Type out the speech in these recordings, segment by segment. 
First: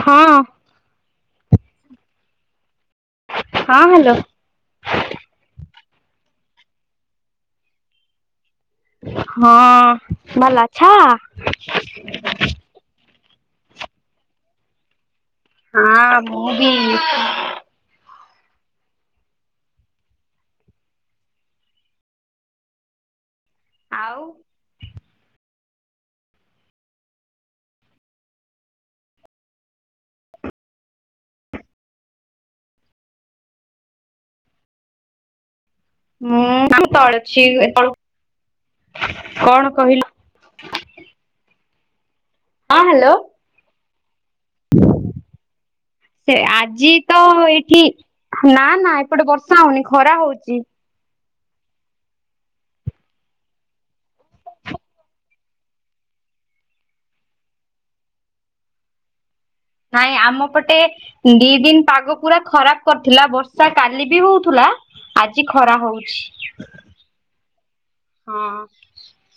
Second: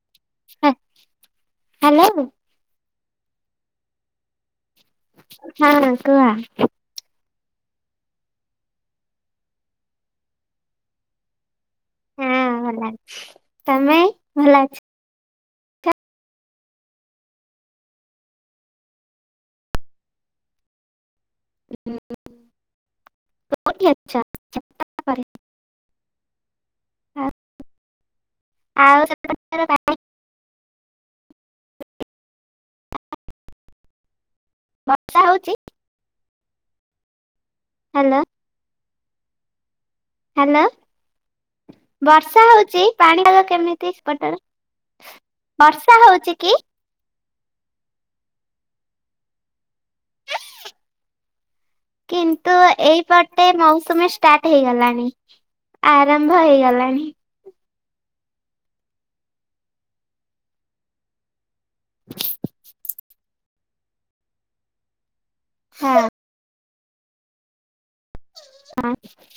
ହଁ ହାଲୋ। ହଁ ହାଲୋ। ହଁ କୁହ। ହଁ ଭଲଅଛ। ଭଲ ଅଛି ତମେ ଭଲ ଅଛି। ହଁ ମୁଁବିି ଆଉ [unintelligible] ଉପରେ। ଆଉ [unintelligible] ବର୍ଷା ହଉଚି। ମୁଁ [unintelligible] ତଳେ ଛିଉଏ। ହାଲୋ। କଣ କହିଲୁ? ହାଲୋ ବର୍ଷା ହଁ ହଉଚି ହ୍ୟାଲୋ ପାଣିପାଗ କେମିତି ସେପଟରେ। ସେ କି? ଆଜିତ ତ ଏଇଠି ନାଁ ନାଁ ଏପଟେ ବର୍ଷା ହଉନି ଖରା ହଉଚି। କିନ୍ତୁ ଏଇପଟେ ମୌସୁମୀ ଷ୍ଟାଟ ହେଇଗଲାଣି। ଆରମ୍ଭ ହେଇଗଲାଣି। ନାଇଁ ଆମ ପଟେ ଦି ଦିନି ପାଗ ପୁରା ଖରାପ କରି ଥିଲା ବର୍ଷା କାଲିବି ହଉଥିଲା ଆଜି ଖରା ହଁ ହଉଛି। ହଁ [inaudible]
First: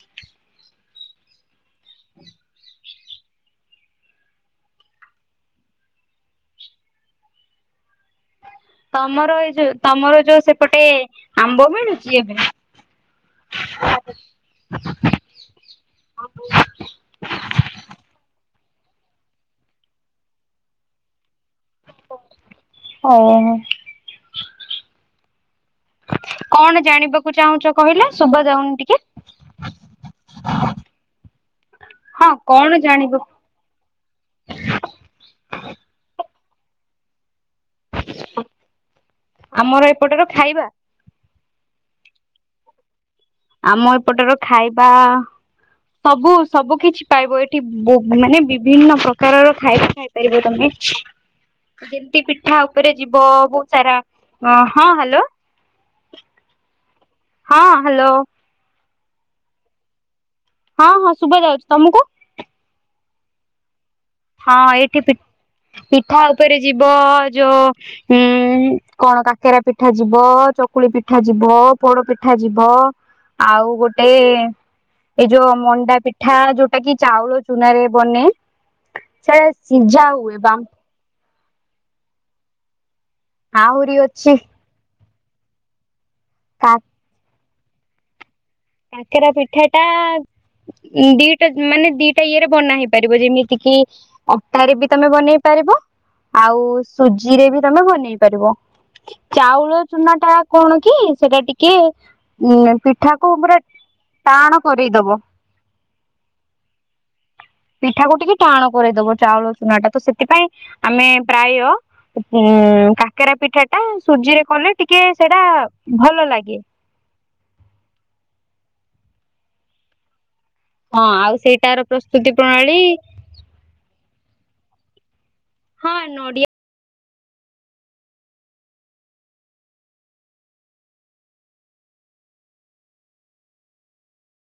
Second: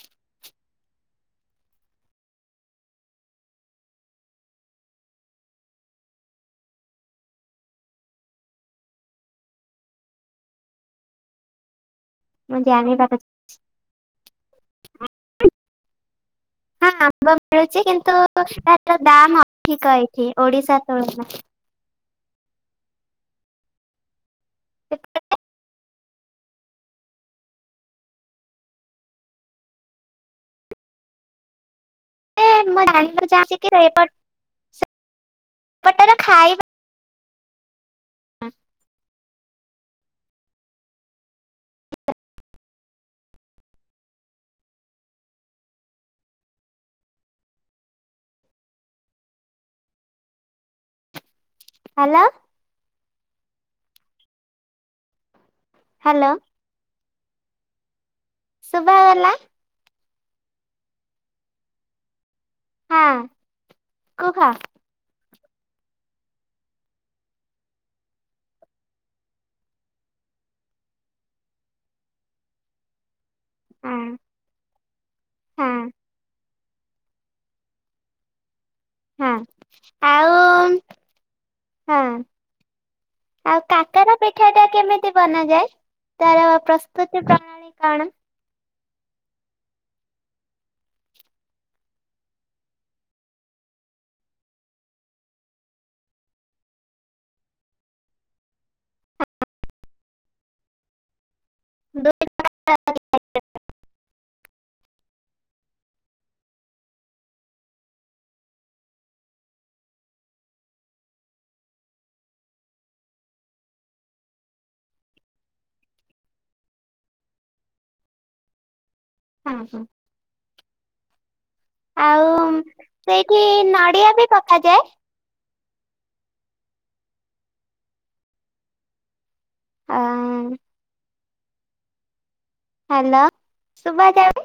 ତମର ଏଇ ଯୋଉ ତମର ଯୋଉ ସେପଟେ ଆମ୍ବ ମିଳୁଚି ଏବେ। ମୁଁ ଜାଣି [unintelligible] [inaudible] ହଁ ଆମ୍ବ ମିଳୁଚି କିନ୍ତୁ ତାର ଦାମ ଅଧିକ ଏଇଠି ଓଡିଶା ତୁଳନା ଓହୋ। [unintelligible] କଣ ଜାଣିବାକୁ ଚାହୁଁଚ କହିଲେ ଶୁଭା ଯାଉନି ଟିକେ? [unintelligible] ହଁ ଏ କଣ ମୁଁ ଜାଣିବୁ ଜାଣିବାକୁ ଚାହୁଁଚିକି [unintelligible] ସେପଟରେ ଖାଇବା ଆଁ। ଆମର ଏପଟର ଖାଇବା ଆମ ଏପଟର ଖାଇବା ସବୁ ସବୁ କିଛି ପାଇବ ଏଠି ବୋ ମାନେ ବିଭିନ୍ନ ପ୍ରକାରର ଖାଇବା ଖାଇପାରିବ ତମେ। ହ୍ୟାଲୋ ଯେମିତି ପିଠା ଉପରେ ଯିବ ବହୁତ ସାରା ଅ ହଁ ହାଲୋ। ହାଲୋ। ହଁ ଅଁ ହ୍ୟାଲୋ ଶୁଭା ଗଲା ହଁ ହଁ ଶୁଭା ଯାଉଛି ତମକୁ? ହଁ ଅଁ ହଁ ଏଇଠି ପିଠା ଉପରେ ଯିବ ଯଉ ହୁଁ କଣ କାକେରା ପିଠା ଯିବ ଚକୁଳି ପିଠା ଯିବ ପୋଡ ପିଠା ଯିବ। ଆଉ ହଁ ଗୋଟେ ଏଇ ଯୋଉ ହଁ ମଣ୍ଡା ପିଠା ଯୋଉ ଯୋଉଟା କି ଚାଉଳ ଚୁନାରେ ବନେ ହାଁ ସେଟା ସିଝା ଆଉ ହୁଏ ବା ଉ ହଁ ଆଉ ଆହୁରି କାକେରା ଅଛି ପିଠା ଟା କେମିତି ବନାଯାଏ? ତାର କା ପ୍ରସ୍ତୁତି ପ୍ରଣାଳୀ କଣ? କାକେରା ପିଠା ଟା ଦିଟା ମାନେ ଦିଟା ଇଏରେ ବନା ହେଇ ପାରିବ ଯେମିତି କି ଅଟା ରେ ବି ତମେ ବନେଇ ପାରିବ ଆଉ ସୁଜିରେ ବି ତମେ ବନେଇ ପାରିବ। ଚାଉଳ ଚୁନା ଟା କଣ କି ସେଟା ଟିକେ ଦୁ ଉଁ ପିଠା କୁ ପୁରା ଟାଆଣ କରେଇଦବ ପିଠାକୁ ଟିକେ ଟାଆଣ କରେଇଦବ ଚାଉଳ ଚୁନା ଟା ତ ସେଥିପାଇଁ ଆମେ ପ୍ରାୟ ହୁଁ ଉଁ କାକେରା ପିଠା ଟା ସୁଜିରେ କଲେ ଟିକେ ସେଇଟା ଭଲ ଲାଗେ। ହଁ ହଁ ହଁ ଆଉ ସେଇଟାର ପ୍ରସ୍ତୁତି ପ୍ରଣାଳୀ କି ନଡ଼ିଆ ବି ପକାଯାଏ? ହଁ ଅଁ ନଡ଼ିଆ ଅଁ ମ ହ୍ୟାଲୋ ଶୁଭା ଯାଉ